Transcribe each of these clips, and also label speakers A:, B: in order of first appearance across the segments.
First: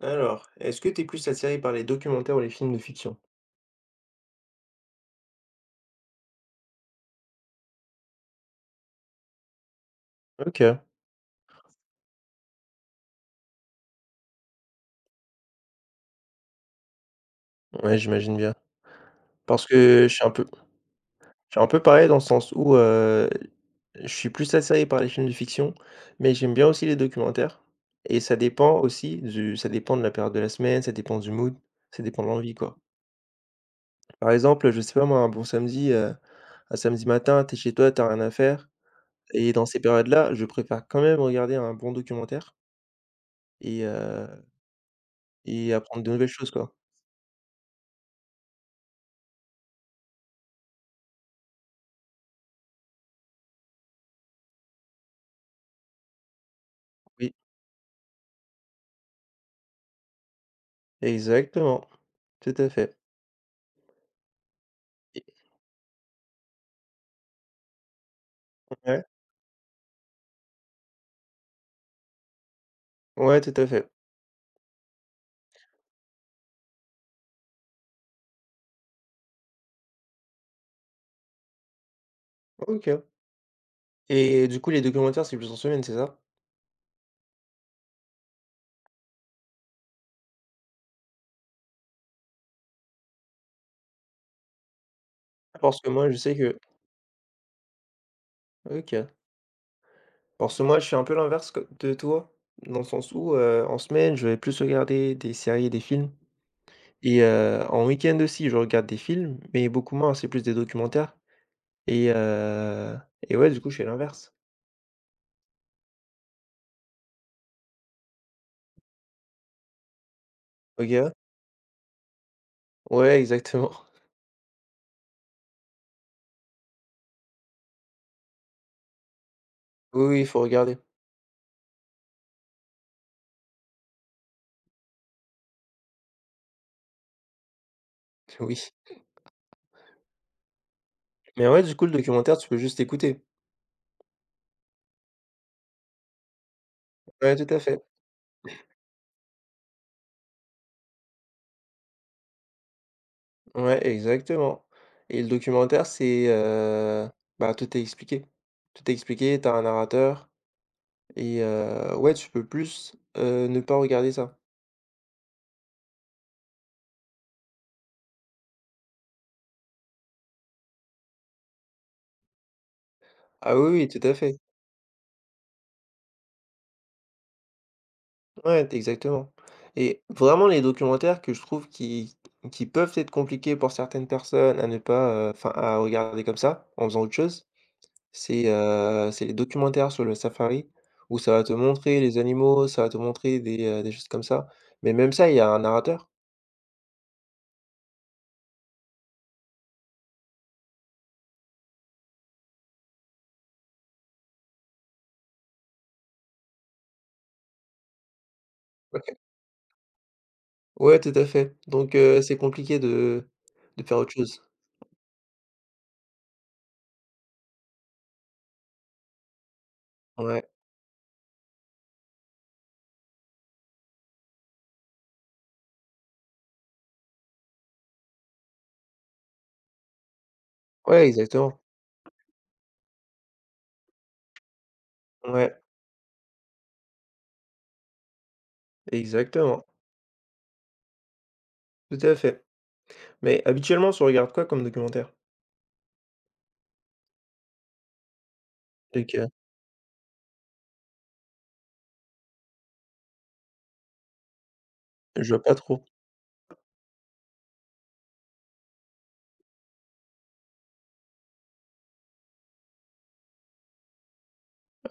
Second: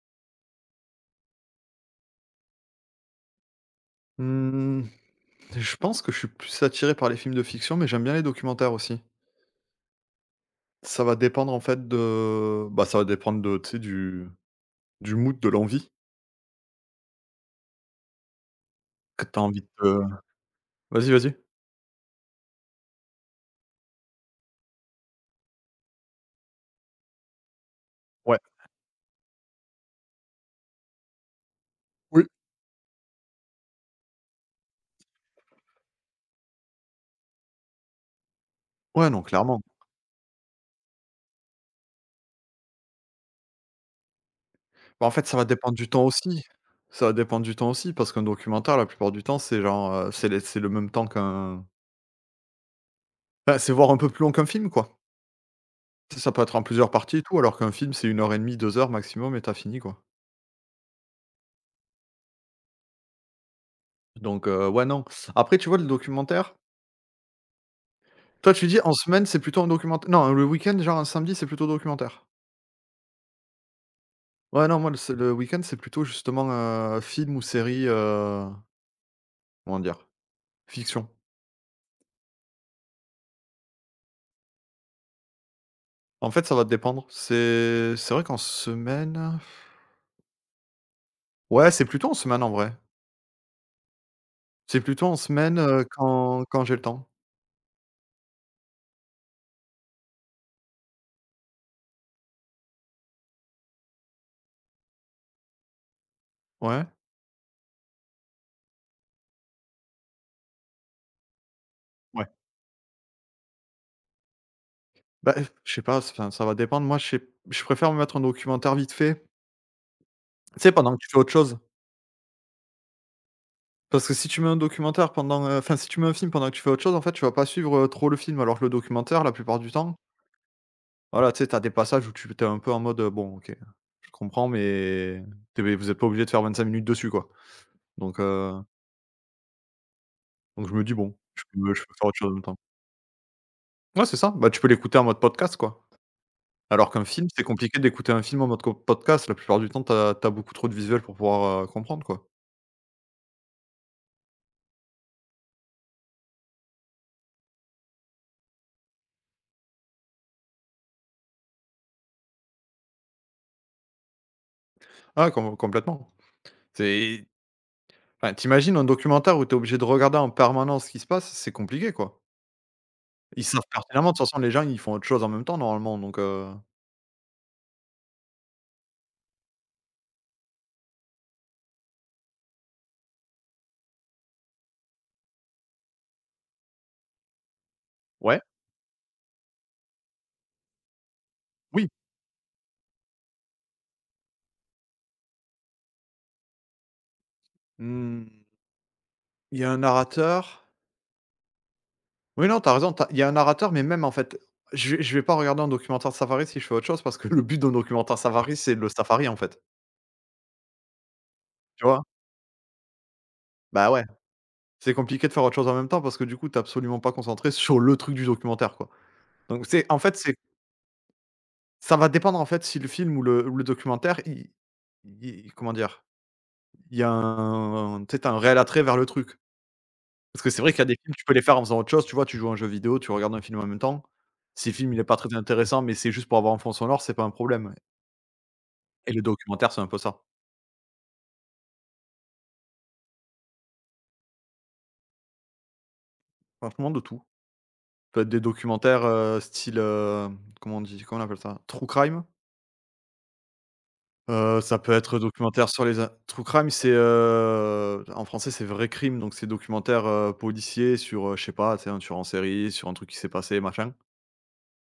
A: Alors, est-ce que t'es plus attiré par les documentaires ou les films de fiction?
B: Mmh, je pense que je suis plus attiré par les films de fiction, mais j'aime bien les documentaires aussi.
A: OK,
B: Ça va dépendre en fait ça va dépendre de tu sais du mood, de l'envie
A: ouais, j'imagine bien.
B: que tu as envie
A: Parce
B: de
A: que je suis un peu
B: vas-y, vas-y.
A: je suis un peu pareil dans le sens où, je suis plus attiré par les films de fiction, mais j'aime bien aussi les documentaires et ça
B: Ouais.
A: dépend aussi du ça dépend de la période de la semaine, ça dépend du mood, ça dépend
B: Oui.
A: de l'envie, quoi. Par exemple, je sais pas moi, un bon samedi, un samedi matin, t'es chez toi, t'as rien à faire
B: Ouais, non,
A: et
B: clairement.
A: dans ces périodes-là, je préfère quand même regarder un bon documentaire et heu
B: Bah, en fait, ça va
A: Et
B: dépendre du
A: apprendre
B: temps
A: de nouvelles
B: aussi.
A: choses, quoi.
B: Ça va dépendre du temps aussi parce qu'un documentaire, la plupart du temps, c'est c'est les c'est le même temps qu'un, c'est voir un peu plus long qu'un film, quoi. Tu Ça peut être en plusieurs parties et
A: Oui,
B: tout, alors qu'un film, c'est une heure et demie, 2 heures maximum et t'as fini, quoi.
A: exactement. Tout à fait.
B: Donc ouais, non.
A: Et
B: Après, tu vois, le documentaire. Toi, tu dis en
A: ouais,
B: semaine, c'est plutôt un documentaire, non? Le week-end, genre un samedi, c'est plutôt documentaire.
A: ouais, tout à fait.
B: Ouais, non, moi, le week-end, c'est plutôt justement, film ou série, comment dire? Fiction.
A: OK. Et du coup, les documentaires, c'est plus en semaine, c'est ça?
B: En fait, ça va dépendre. C'est vrai qu'en semaine ouais, c'est plutôt en semaine, en vrai. C'est plutôt en semaine,
A: Parce que moi, je sais
B: quand
A: que
B: quand j'ai le temps.
A: OK. Parce que moi, je suis un peu l'inverse co de toi, dans le sens où, en semaine, je vais plus regarder des séries et des films
B: Ouais,
A: et en week-end aussi, je regarde des films, mais beaucoup moins, c'est plus des documentaires. Et
B: ouais.
A: heu et ouais, du coup, je fais l'inverse.
B: Bah, je sais pas, enfin, ça va dépendre. Moi, je préfère me mettre un documentaire vite fait, tu sais,
A: OK,
B: pendant que tu
A: ouais.
B: fais autre chose.
A: Ouais, exactement.
B: Parce que si tu mets un documentaire enfin si tu mets un film pendant que tu fais autre chose, en fait, tu vas pas suivre, trop le film. Alors que le documentaire, la plupart du temps,
A: Oui, oui, il faut regarder.
B: voilà, tu sais, t'as des passages où tu t'es un peu en mode, «Bon, OK, je comprends, mais tu vous êtes pas obligé de faire 25 minutes dessus, quoi». Donc
A: Oui.
B: heu, donc je me dis: «Bon,
A: Mais ouais, du
B: je
A: coup, le
B: peux faire autre chose en
A: documentaire,
B: même
A: tu peux
B: temps».
A: juste écouter.
B: Ouais, c'est ça, bah, tu peux l'écouter en mode podcast, quoi. Alors qu'un film,
A: Ouais,
B: c'est
A: tout à
B: compliqué
A: fait.
B: d'écouter un film en mode co podcast. La plupart du temps, t'as as beaucoup trop de visuels pour pouvoir, comprendre, quoi.
A: Ouais, exactement, et le documentaire, c'est, bah, tout est expliqué. Tout est expliqué, tu as un narrateur et ouais, tu peux plus, ne pas regarder ça.
B: Ah, complètement. C'est Enfin, t'imagines un documentaire où t'es obligé de regarder en permanence ce qui se passe, c'est compliqué, quoi. Ils
A: Ah
B: savent
A: oui, oui, tout
B: pertinemment,
A: à
B: de toute
A: fait.
B: façon, les gens, ils font autre chose en même temps normalement,
A: Ouais, exactement, et vraiment les documentaires que je trouve qui peuvent être compliqués pour certaines personnes à ne pas, enfin, à regarder comme ça, en faisant autre chose.
B: ouais,
A: C'est les documentaires sur le safari où ça va te
B: oui,
A: montrer les animaux, ça va te montrer des choses comme ça. Mais même ça, il y a un narrateur.
B: mmh, il y a un narrateur. Oui, non, tu as raison, tu as il y a un narrateur, mais même en fait, je vais pas regarder un documentaire safari si je fais autre chose parce que le but d'un documentaire safari, c'est le
A: OK.
B: safari, en fait,
A: Ouais, tout à fait.
B: tu
A: Donc
B: vois?
A: c'est compliqué de
B: Bah,
A: faire
B: ouais,
A: autre chose.
B: c'est compliqué de faire autre chose en même temps parce que du coup, tu es absolument pas concentré sur le truc du documentaire, quoi. C'est
A: Ouais.
B: ça va dépendre, en fait, si le film ou le documentaire, il comment dire? Il y a un tu sais, tu as un réel attrait vers le truc. Parce que c'est vrai qu'il y a des
A: Ouais,
B: films, tu peux les faire
A: exactement.
B: en faisant autre chose, tu vois? Tu joues à un jeu vidéo, tu regardes un film en même temps. Si le film, il est pas très
A: Ouais,
B: intéressant, mais c'est juste pour avoir un fond sonore, c'est pas un problème ouais. Et le
A: exactement.
B: documentaire, c'est un peu ça.
A: Tout à fait. Mais habituellement, tu regardes quoi comme documentaire?
B: Franchement, de tout. Ça peut être des documentaires,
A: Donc
B: style, comment on dit? Comment on appelle ça? True crime? Ça peut être
A: Je vois pas
B: documentaire
A: trop.
B: sur les in true crime, c'est, en français, c'est vrai crime, donc c'est documentaire, policier sur, je sais pas, tu sais, un tueur en série, sur un truc qui s'est passé, machin.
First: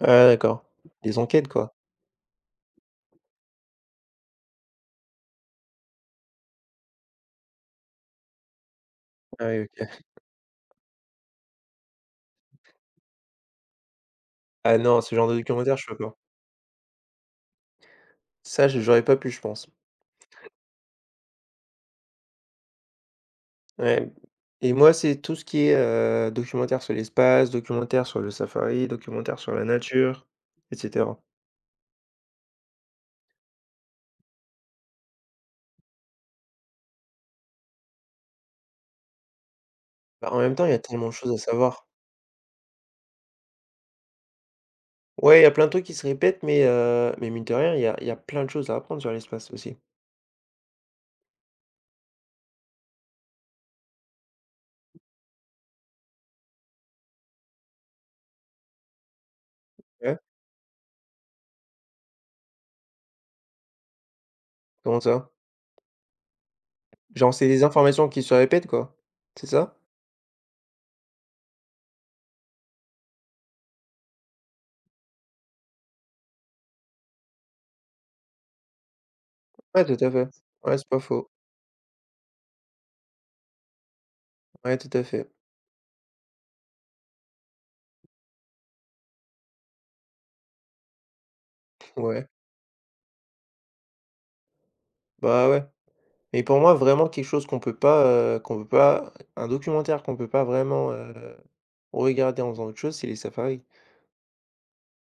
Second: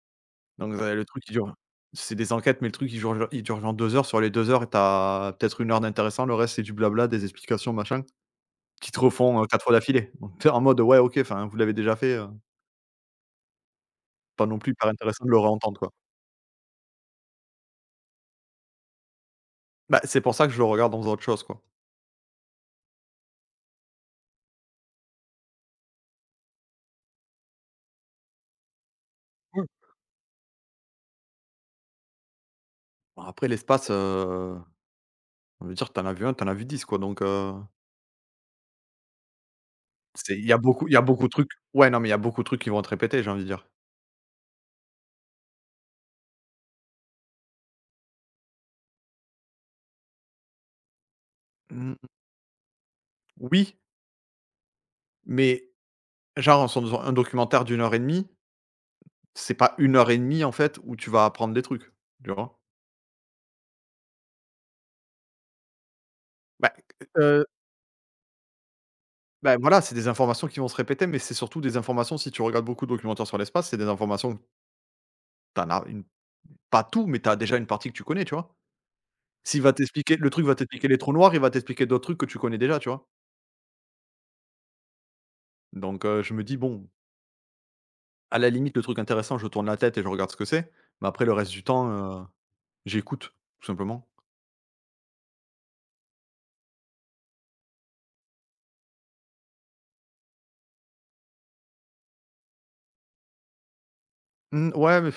A: Ah d'accord,
B: Donc le
A: des
B: truc il
A: enquêtes
B: dure
A: quoi?
B: c'est des enquêtes, mais le truc il dure il dure genre 2 heures. Sur les 2 heures, t'as peut-être une heure d'intéressant, le reste c'est du blabla, des explications, machin, qui te refont,
A: Ah
B: 4
A: oui,
B: fois
A: OK.
B: d'affilée. Donc tu en mode: «Ouais, OK, enfin vous l'avez déjà fait, pas non plus
A: Ah
B: hyper
A: non, ce
B: intéressant
A: genre
B: de
A: de
B: le
A: documentaire,
B: réentendre,
A: je
B: quoi».
A: peux pas. Ça, je j'aurais pas pu, je pense.
B: Bah, c'est pour ça que je le regarde dans faisant autre chose, quoi.
A: Ouais, et moi, c'est tout ce qui est, documentaire sur l'espace, documentaire sur le safari, documentaire sur la
B: Mmh.
A: nature et cetera.
B: Bon après l'espace, on veut dire t'en as vu un, t'en as vu 10 quoi, donc
A: Bah, en
B: c'est il y
A: même
B: a
A: temps, il y a
B: beaucoup il y a
A: tellement de
B: beaucoup de
A: choses à
B: trucs
A: savoir.
B: ouais, non, mais il y a beaucoup de trucs qui vont être répétés, j'ai envie de dire.
A: Ouais, il y a plein de trucs qui se répètent, mais mais mine de rien, il y a plein de choses à apprendre sur l'espace aussi.
B: Mmh, oui, mais genre, sur un documentaire d'une heure et demie. C'est pas une heure et
A: Ouais.
B: demie en fait où tu vas apprendre des trucs, tu vois?
A: Comment ça?
B: Bah,
A: Genre,
B: heu,
A: c'est des informations qui se répètent, quoi? C'est
B: bah,
A: ça?
B: voilà, c'est des informations qui vont se répéter, mais c'est surtout des informations si tu regardes beaucoup de documentaires sur l'espace, c'est des informations que tu en as une pas tout, mais tu as déjà une partie que tu connais, tu vois? S'il va
A: Ouais, tout à
B: t'expliquer
A: fait.
B: le truc va
A: Ouais,
B: t'expliquer
A: c'est
B: les
A: pas
B: trous
A: faux.
B: noirs, il va t'expliquer d'autres trucs que tu connais déjà, tu vois?
A: Ouais, tout à fait.
B: Donc je me dis: «Bon, à la limite, le truc intéressant, je tourne la tête et je regarde ce que c'est», mais après le reste du temps,
A: Ouais.
B: j'écoute, tout simplement.
A: Bah, ouais. Mais pour moi, vraiment quelque chose qu'on peut pas, un documentaire qu'on peut pas vraiment, regarder en faisant autre chose, c'est les safaris.
B: Mmh, ouais, mais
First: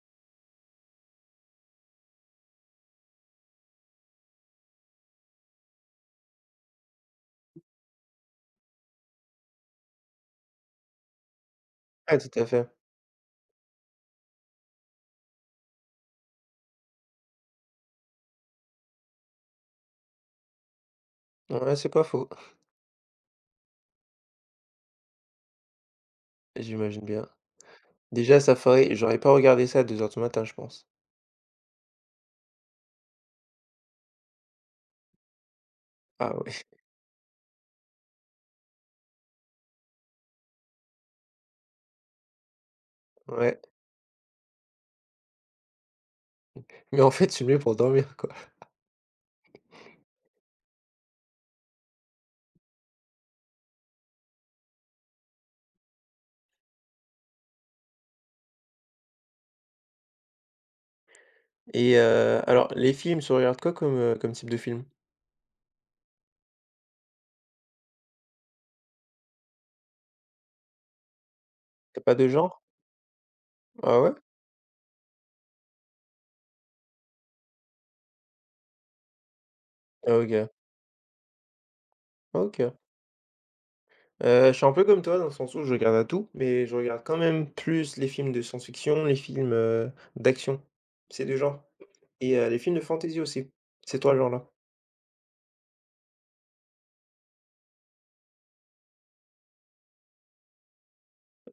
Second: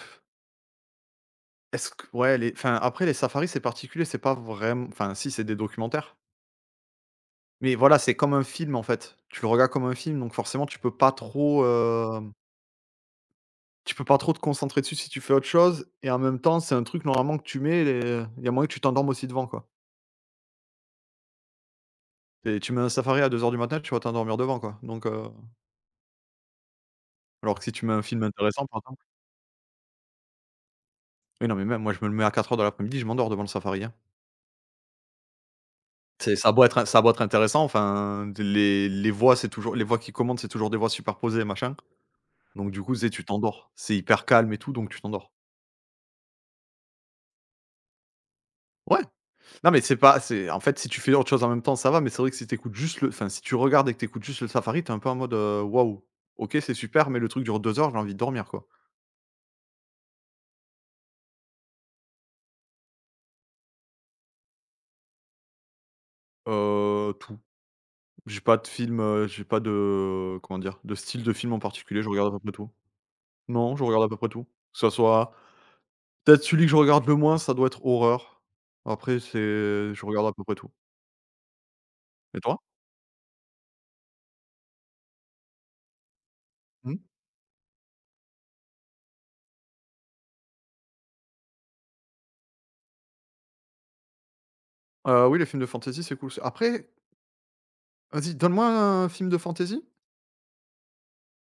B: est-ce que ouais, les enfin, après les safaris, c'est particulier, c'est pas vraim enfin si, c'est des documentaires. Mais voilà, c'est comme un film, en fait. Tu le regardes comme un film, donc forcément, tu peux pas trop,
A: Ouais, tout à fait.
B: tu peux pas trop te concentrer dessus si tu fais autre chose et en même temps, c'est un truc normalement que tu mets et il y a moyen que tu t'endormes aussi devant, quoi.
A: Ouais, c'est pas faux.
B: Et tu mets un Safari à 2 heures du matin, tu vas t'endormir devant, quoi,
A: J'imagine bien.
B: alors que si tu mets un film
A: Déjà,
B: intéressant, par
A: safari,
B: exemple
A: j'aurais pas regardé ça à 2 heures du matin, je pense.
B: oui, non, mais même moi, je me le mets à 4 heures de l'après-midi, je m'endors devant le Safari, hein.
A: Ah
B: C'est
A: ouais.
B: ça a beau être intéressant, enfin, les voix, c'est toujours les voix qui commandent, c'est toujours des voix superposées, machin, donc du coup, tu
A: Ouais.
B: t'endors. C'est hyper calme et tout, donc tu t'endors.
A: Mais en fait, c'est mieux pour dormir, quoi.
B: Ouais! Non, mais c'est pas c'est en fait, si tu fais autre chose en même temps, ça va, mais c'est vrai que si t'écoutes juste le enfin, si tu regardes et que t'écoutes juste le Safari, t'es un peu en mode, «Waouh, OK, c'est super, mais le truc dure 2 heures, j'ai envie de dormir, quoi».
A: Et alors les films, tu regardes quoi comme, comme type de film?
B: Tout. J'ai pas de film, j'ai pas de comment dire? De style de film en
A: T'as
B: particulier, je
A: pas de
B: regarde à peu près
A: genre?
B: tout. Non, je
A: Ah
B: regarde à
A: ouais?
B: peu près tout. Que ça soit peut-être celui que je regarde le moins, ça doit être horreur. Après, c'est je
A: Ah,
B: regarde à peu
A: OK,
B: près tout. Et toi?
A: OK. Je suis un peu comme toi dans le sens où je regarde à tout, mais je
B: Mmh?
A: regarde quand même plus les films de science-fiction, les films, d'action. C'est 2 genres et les films de fantasy aussi. C'est toi le genre là?
B: Oui, les films de fantasy, c'est cool. Après, vas-y, donne-moi un film de fantasy.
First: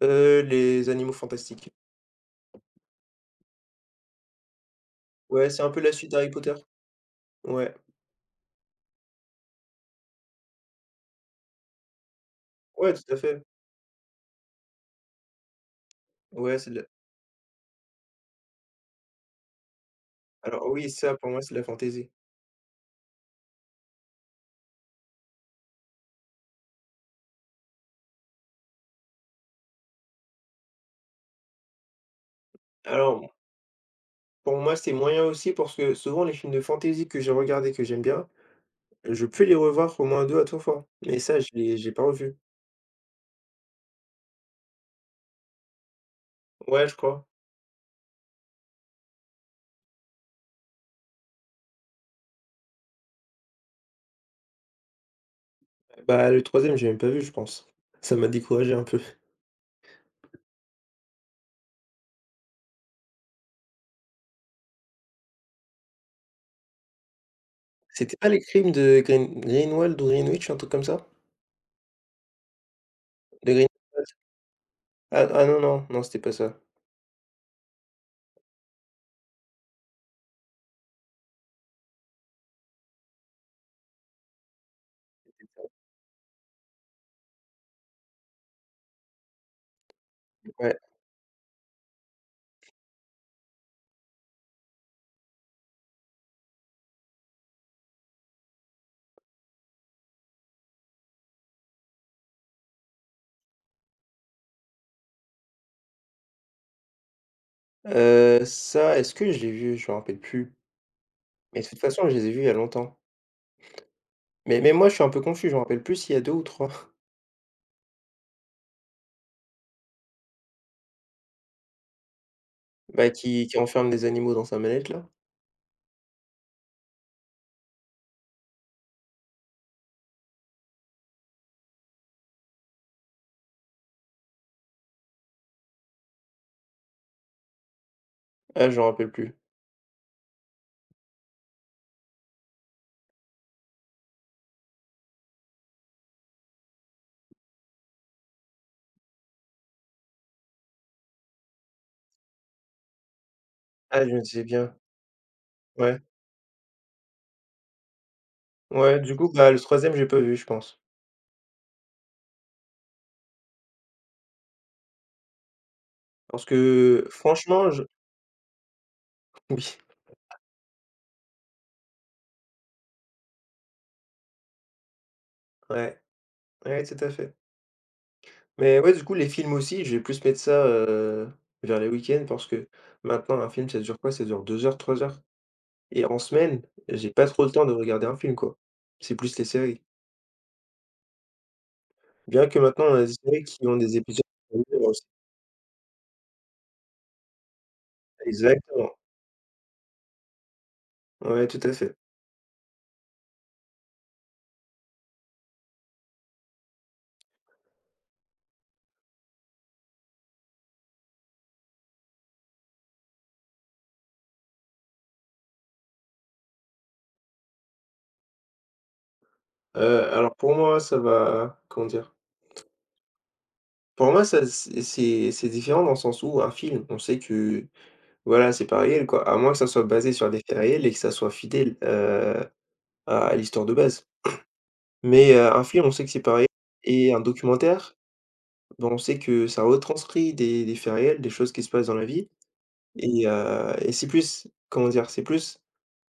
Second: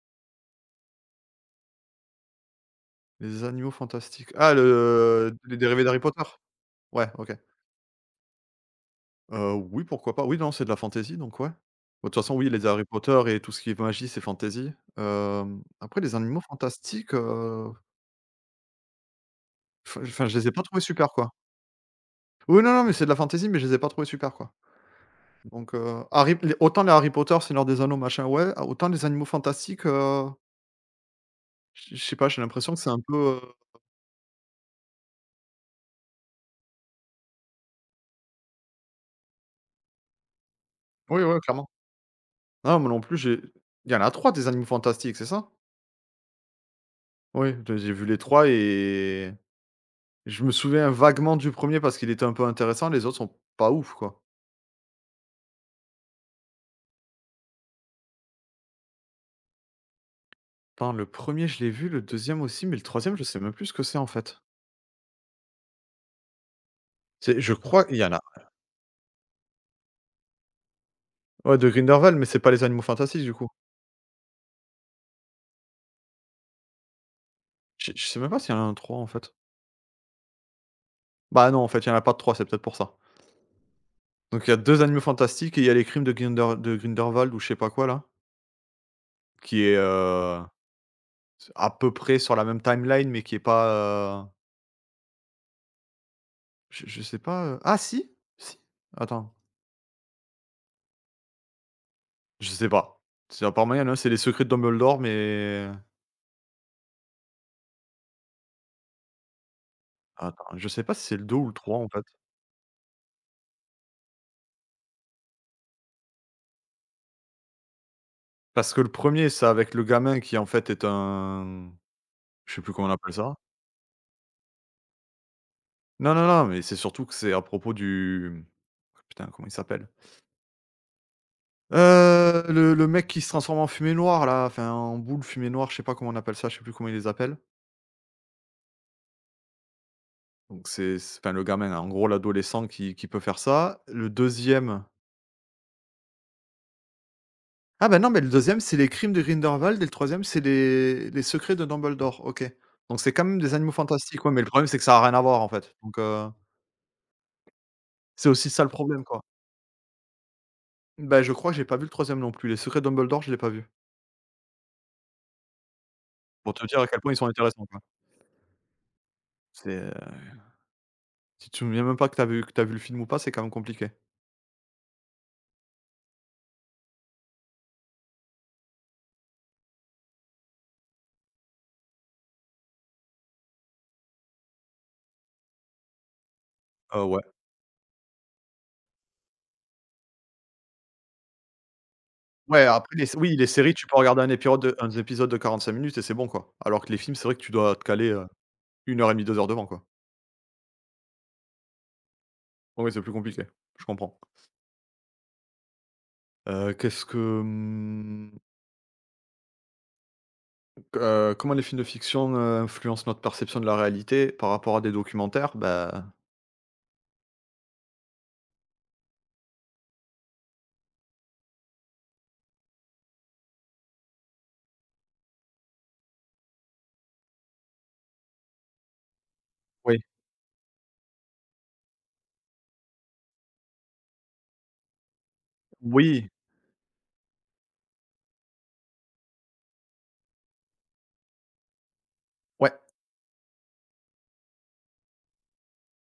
A: Les animaux fantastiques.
B: Les animaux fantastiques. Ah, le
A: Ouais,
B: les
A: c'est un peu
B: dérivés
A: la
B: d'Harry
A: suite
B: Potter?
A: d'Harry Potter.
B: Ouais, OK.
A: Ouais.
B: Oui, pourquoi pas. Oui, non, c'est de la fantasy, donc ouais. Bah, de toute façon, oui, les Harry
A: Ouais, tout à
B: Potter et
A: fait.
B: tout ce qui est magie, c'est fantasy. Après les animaux
A: Ouais, c'est de la
B: fantastiques, enfin, je les ai pas
A: alors
B: trouvés
A: oui,
B: super,
A: ça pour
B: quoi.
A: moi, c'est de la fantasy.
B: Oui, non, non, mais c'est de la fantasy, mais je les ai pas trouvés super, quoi. Donc, Harry les autant les Harry Potter, Seigneur des Anneaux, machin, ouais, ah, autant les animaux fantastiques, je sais pas, j'ai l'impression que c'est un peu,
A: Alors, pour moi, c'est moyen aussi parce que souvent les films de fantasy que j'ai regardés, que j'aime bien, je peux les revoir au moins 2 à 3 fois, mais
B: oui,
A: ça,
B: ouais,
A: je
B: clairement.
A: l'ai j'ai pas revu.
B: Non, moi non plus, j'ai il y en a 3 des animaux fantastiques, c'est ça?
A: Ouais, je crois.
B: Oui, de j'ai vu les 3 et je me souviens vaguement du premier parce qu'il était un peu intéressant, les autres sont pas ouf, quoi.
A: Bah, le troisième j'ai même pas vu, je pense. Ça m'a découragé un peu.
B: Attends, le premier je l'ai vu, le deuxième aussi, mais le troisième je sais même plus ce que c'est, en fait. C'est je crois il y en
A: C'était
B: a
A: pas les crimes de Greenwald ou Greenwich, un truc comme ça?
B: ouais, de Grindelwald, mais c'est pas les Animaux Fantastiques, du coup.
A: De Greenwald? Ah, ah non, non, non, c'était pas ça.
B: Je sais même pas s'il y en a un 3, en fait. Bah, non, en fait, il y en a pas de 3, c'est peut-être pour ça. Donc il y a 2 Animaux Fantastiques et il y a Les Crimes de Grinder de Grindelwald ou je sais pas quoi, là, qui est,
A: Ouais,
B: à peu près sur la même timeline mais qui est pas, je sais pas, ah si, si, attends. Je sais pas. C'est à part moyen, en c'est les secrets de Dumbledore, mais
A: ça, est-ce que je l'ai vu? Je me rappelle plus,
B: Attends, je sais pas si c'est le 2 ou le
A: mais de
B: trois
A: toute
B: en fait.
A: façon, je les ai vus il y a longtemps. Mais moi, je suis un peu confus, je me rappelle plus s'il y a 2 ou trois.
B: Parce que le premier, c'est avec le gamin qui, en fait, est un je sais plus comment on
A: Bah,
B: appelle ça.
A: qui enferme des animaux dans sa manette, là?
B: Non, non, non, mais c'est surtout que c'est à propos du putain, comment il s'appelle? Le mec qui se transforme en fumée noire, là, enfin, en boule fumée noire, je sais pas comment on appelle ça, je sais plus comment ils les appellent.
A: Ah, je me rappelle plus.
B: Donc c'est enfin, le gamin, hein, en gros, l'adolescent qui peut faire ça. Le deuxième. Ah bah non, mais le deuxième c'est Les Crimes de Grindelwald et le troisième c'est Les Secrets de Dumbledore. OK. Donc c'est quand même des animaux
A: Ah, je me
B: fantastiques, ouais, mais
A: disais
B: le problème,
A: bien.
B: c'est que ça a rien à voir, en fait. Donc
A: Ouais.
B: heu, c'est aussi ça le
A: Ouais,
B: problème,
A: du
B: quoi.
A: coup, bah, le troisième j'ai pas vu, je pense.
B: Bah, je crois que j'ai pas vu le troisième non plus. Les Secrets de Dumbledore, je l'ai pas vu.
A: Parce
B: Pour te dire à quel
A: que
B: point ils sont intéressants,
A: franchement,
B: quoi.
A: je oui,
B: C'est, euh, Si tu te souviens même pas que t'as vu le film ou pas, c'est quand même compliqué.
A: ouais, ouais, tout à fait. Mais ouais, du coup, les films aussi, je vais plus mettre ça, vers les week-ends parce que maintenant un film, ça dure quoi? Ça dure 2 heures, 3 heures et en semaine, j'ai
B: Ouais.
A: pas trop le temps de regarder un film, quoi. C'est plus les séries. Bien que
B: Ouais,
A: maintenant, on a des séries
B: les
A: qui
B: séries,
A: ont
B: tu
A: des
B: peux
A: épisodes
B: regarder un épisode de 45 minutes et c'est bon, quoi. Alors que les films, c'est vrai que tu dois te caler,
A: exactement.
B: 1 heure et demie, 2 heures devant, quoi.
A: Ouais, tout à fait.
B: Ouais, c'est plus compliqué. Je comprends. Qu'est-ce que, mmh Comment les films de fiction, influencent notre perception de la réalité par rapport à des documentaires? Bah
A: Alors pour moi, ça va comment dire? Pour moi, ça c'est différent dans le sens où un film, on sait que voilà, c'est pas réel, quoi, à moins que ça soit
B: oui.
A: basé sur des faits réels et que ça soit fidèle, à l'histoire de base. Mais, un film, on sait que c'est
B: Oui,
A: pas réel et un documentaire, ben, on sait que ça retranscrit des faits réels, des choses qui se passent dans la vie
B: ouais,
A: et c'est plus, comment dire? C'est plus,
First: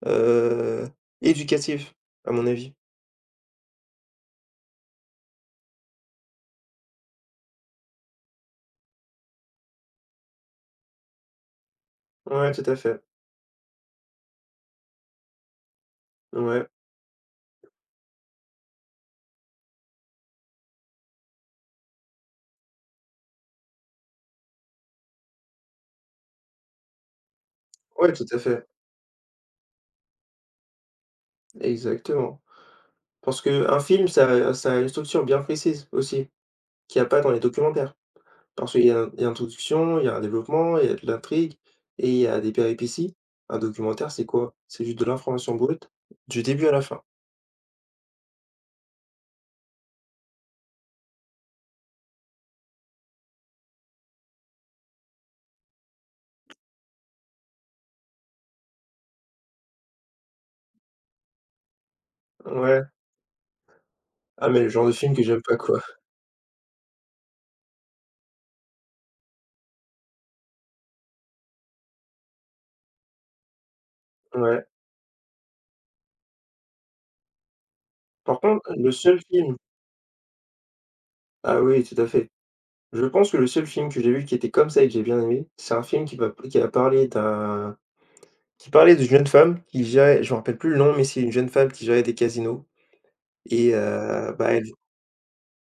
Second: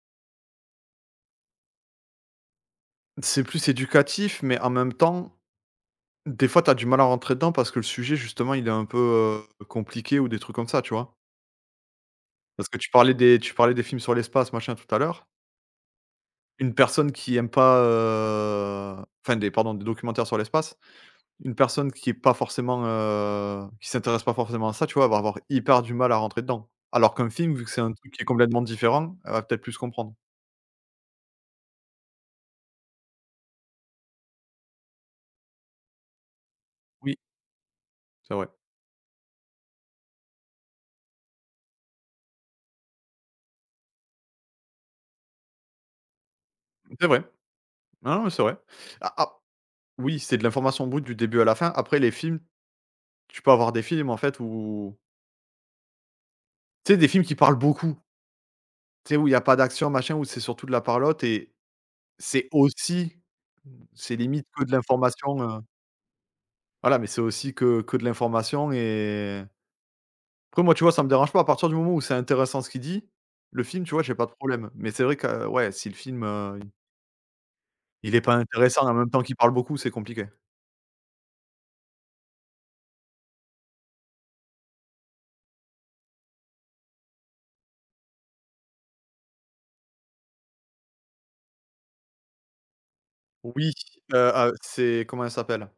A: heu, éducatif, à mon avis.
B: c'est plus éducatif, mais en même temps, des fois, tu as du mal à rentrer dedans parce que le sujet, justement, il est un peu, compliqué ou des trucs comme ça, tu vois?
A: Ouais, tout
B: Parce
A: à
B: que
A: fait.
B: tu parlais des films sur l'espace, machin, tout à l'heure.
A: Ouais.
B: Une personne qui aime pas, enfin, des documentaires sur l'espace. Une personne qui est pas forcément, qui s'intéresse pas forcément à ça, tu vois, elle va avoir hyper du mal à rentrer dedans. Alors qu'un film, vu que c'est un truc
A: Ouais,
B: qui
A: tout
B: est
A: à
B: complètement
A: fait.
B: différent, elle va peut-être plus comprendre.
A: Exactement. Parce que un film, ça a une structure bien précise aussi, qu'il y a
B: Oui.
A: pas dans les documentaires.
B: C'est vrai.
A: Parce qu'il y a une introduction, il y a un développement, il y a de l'intrigue et il y a des péripéties. Un documentaire, c'est quoi? C'est juste de l'information brute, du début à la fin.
B: C'est vrai. Non, non, mais c'est vrai. Ah ah, oui, c'est de l'information brute du début à la fin. Après les films, tu peux avoir des films en fait où tu sais des films qui parlent beaucoup, tu sais où il y a pas d'action machin, où c'est surtout de la parlotte et c'est
A: Ouais.
B: aussi c'est limite
A: Ah mais
B: que
A: le
B: de
A: genre de film que
B: l'information,
A: j'aime pas, quoi.
B: voilà, mais c'est aussi que de l'information et après moi, tu vois, ça me dérange pas à partir du moment où c'est intéressant ce qu'il dit, le film, tu vois, j'ai pas de
A: Ouais.
B: problème. Mais c'est vrai que, ouais, si le film, il est pas
A: Par contre,
B: intéressant
A: le
B: en même
A: seul
B: temps qu'il parle
A: film
B: beaucoup, c'est compliqué.
A: ah oui, tout à fait. Je pense que le seul film que j'ai vu qui était comme ça et que j'ai bien aimé, c'est un film qui a parlé d'un qui parlait d'une jeune femme qui gérait je me rappelle plus le nom, mais c'est une jeune femme qui gérait des casinos
B: Oui,
A: et
B: ah,
A: bah, elle
B: c'est comment elle s'appelle?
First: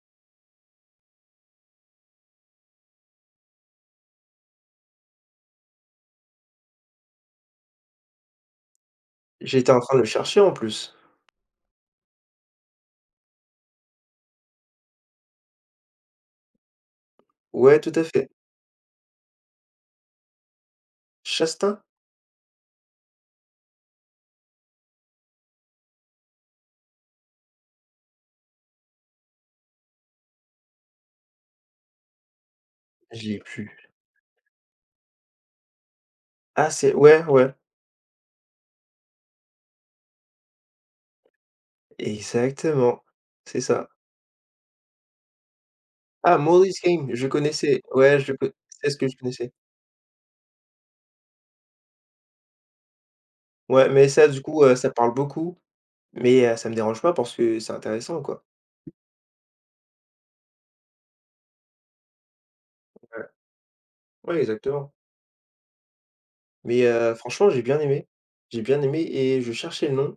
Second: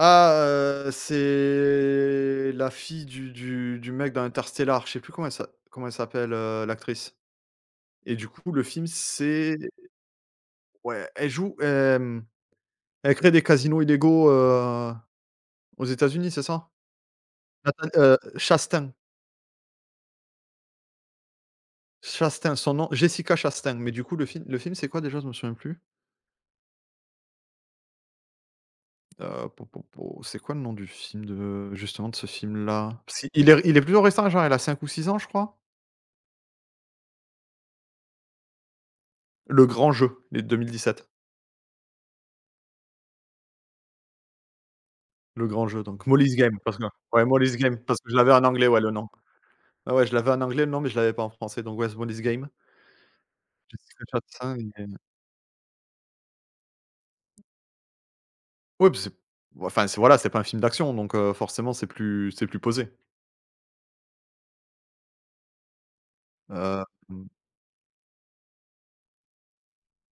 B: Ah, c'est la fille du mec dans Interstellar, je sais plus comment elle s'appelle, l'actrice et du coup, le film, c'est
A: j'étais en train de le chercher en plus.
B: ouais, elle joue, elle crée des casinos illégaux, aux États-Unis, c'est ça?
A: Ouais,
B: Nathan
A: tout à fait.
B: Chastain.
A: Chastain.
B: Chastain, son nom Jessica Chastain, mais du coup le film c'est quoi déjà? Je me souviens plus. Po po po C'est quoi le nom du film de justement de ce film-là? Parce
A: Je
B: qu'il
A: l'ai plus.
B: il est plutôt récent, genre il a 5 ou 6 ans je crois?
A: Ah c'est ouais, ouais,
B: Le Grand Jeu, les 2017.
A: exactement, c'est ça.
B: Le Grand Jeu donc Molly's
A: Ah
B: Game parce
A: Maurice
B: que
A: Game,
B: ouais
A: je
B: Molly's Game
A: connaissais,
B: parce que je
A: ouais, je
B: l'avais en
A: co
B: anglais, ouais
A: c'est
B: le
A: ce que
B: nom.
A: je connaissais.
B: Ah ouais, je l'avais en anglais le nom, mais je l'avais pas en français donc ouais, c'est Molly's Game.
A: Ouais,
B: Jessica
A: mais ça du
B: Chastain
A: coup,
B: et
A: ça parle beaucoup, mais ça me dérange pas parce que c'est intéressant quoi.
B: ouais, puis c'est enfin c'est voilà, c'est pas un film d'action donc forcément c'est plus posé.
A: Ouais, ouais exactement. Mais
B: Hem,
A: franchement j'ai bien aimé et je cherchais le nom.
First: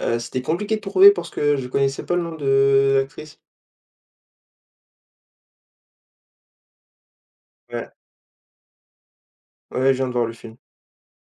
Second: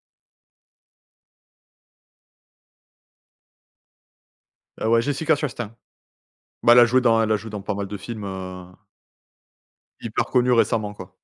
A: C'était compliqué de trouver parce que je connaissais pas le nom de l'actrice.
B: ah ouais, Jessica Chastain. Bah, elle a joué dans pas mal
A: Ouais,
B: de films,
A: ouais, je viens de voir
B: hyper
A: le
B: connu
A: film.
B: récemment, quoi?